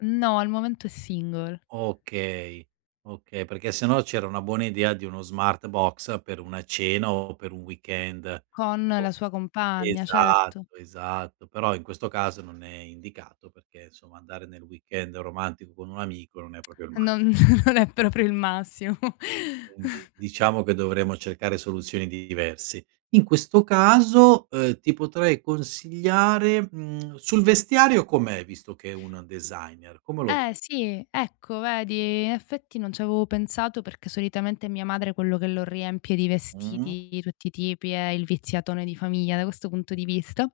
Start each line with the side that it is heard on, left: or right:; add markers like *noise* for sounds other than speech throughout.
left: No, al momento è single.
right: Okay okay, perché sennò c'era una buona idea di uno Smartbox per una cena o per un weekend.
left: Con
right: O
left: la sua compagna, certo.
right: esatto esatto, però in questo caso non è indicato perché, insomma, andare nel weekend romantico con un amico non è proprio il
left: *tsk* E
right: massi
left: non *chuckles* non è proprio il massimo.
right: Quindi
left: *chuckles*
right: diciamo che dovremo cercare soluzioni di diverse. In questo caso, uhm, ti potrei consigliare, mhmm, sul vestiario com'è, visto che è un designer? Come lo vedi?
left: Eh, sì, ecco vedi, effetti non c'avevo pensato perché solitamente è mia madre quello che lo riempie di
right: Mh-mh.
left: vestiti di tutti i tipi, è il viziatone di famiglia da questo punto di vista,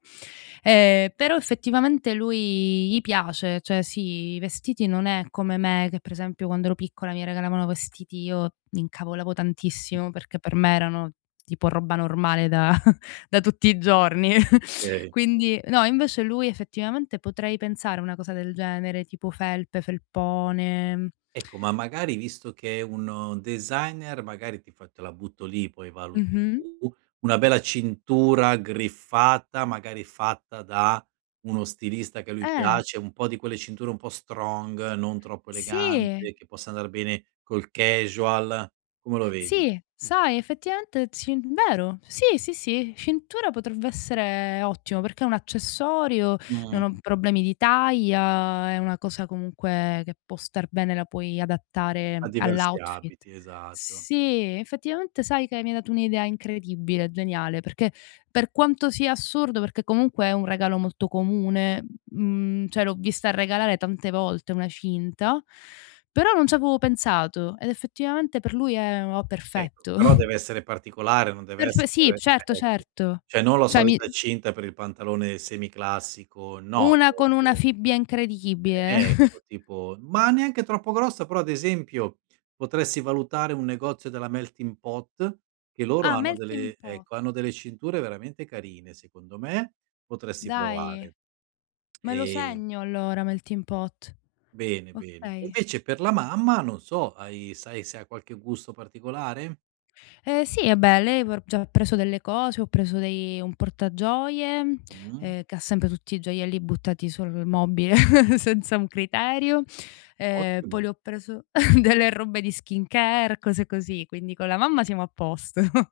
left: ehm, però effettivamente lui gli piace, cioè sì, i vestiti non è come me che pre esempio quando ero piccola mi regalavano vestiti, io m'incavolavo tantissimo perché per me erano tipo roba normale da *chuckles* da tutti i giorni. *chuckles*
right: Okay.
left: Quindi no, invece lui effettivamente potrei pensare una cosa del genere, tipo felpe, felpone. *tsk* *inhales*
right: Ecco, ma magari visto che è un designer magari ti f te la butto lì, poi valuti
left: Mh-mh.
right: tu, una bella cintura griffata, magari fatta da uno stilista che a lui
left: Eh.
right: piace, un po' di quelle cinture un po' strong non troppo
left: Sì.
right: elegante, che possa andar bene col casual. Come lo vedi?
left: Sì, sai effettivamente, ci vero, sì, sì, sì, cintura potrebbe essere ottimo perché è un accessorio,
right: Mh.
left: non ho problemi di taglia, è una cosa comunque che può star bene, la puoi
right: A
left: adattare
right: diversi
left: all'outfit.
right: abiti, esatto.
left: Sì, effettivamente sai che mi hai dato un'idea incredibile, geniale, perché per quanto sia assurdo perché comunque è un regalo molto comune, mhmm, cioè l'ho vista regalare tante volte una cinta, però non ci avevo pensato ed effettivamente per lui è o
right: Ecco,
left: perfetto.
right: però
left: *chuckles*
right: dev'essere particolare, non
left: Perfe sì,
right: dev'essere
left: certo
right: ecco.
left: certo.
right: Cioè non la
left: Cioè mi
right: solita cinta per il pantalone semiclassico, no,
left: Una con una
right: dev'essere
left: fibbia incredibile. *chuckles*
right: Ecco, tipo, ma neanche troppo grossa, però ad esempio, potresti valutare un negozio della Melting Pot, che loro
left: Ah,
right: hanno
left: Melting
right: delle
left: Pot.
right: ecco, hanno delle cinture veramente carine secondo me, potresti
left: Dai,
right: provare.
left: me lo
right: Ehm
left: segno allora Melting Pot.
right: Bene bene. E
left: Okay.
right: invece per la mamma, non so hai sai se ha qualche gusto particolare?
left: Ehm, sì, ehm, beh lei, ho r ho già preso delle cose, ho preso dei un portagioie,
right: Mh.
left: ehm, che ha sempre tutti i gioielli buttati sul mobile *chuckles* senza un criterio. Ehm, poi
right: Ottimo.
left: le ho preso *chuckles* delle robe di skincare, cose così, quindi con la mamma siamo a posto.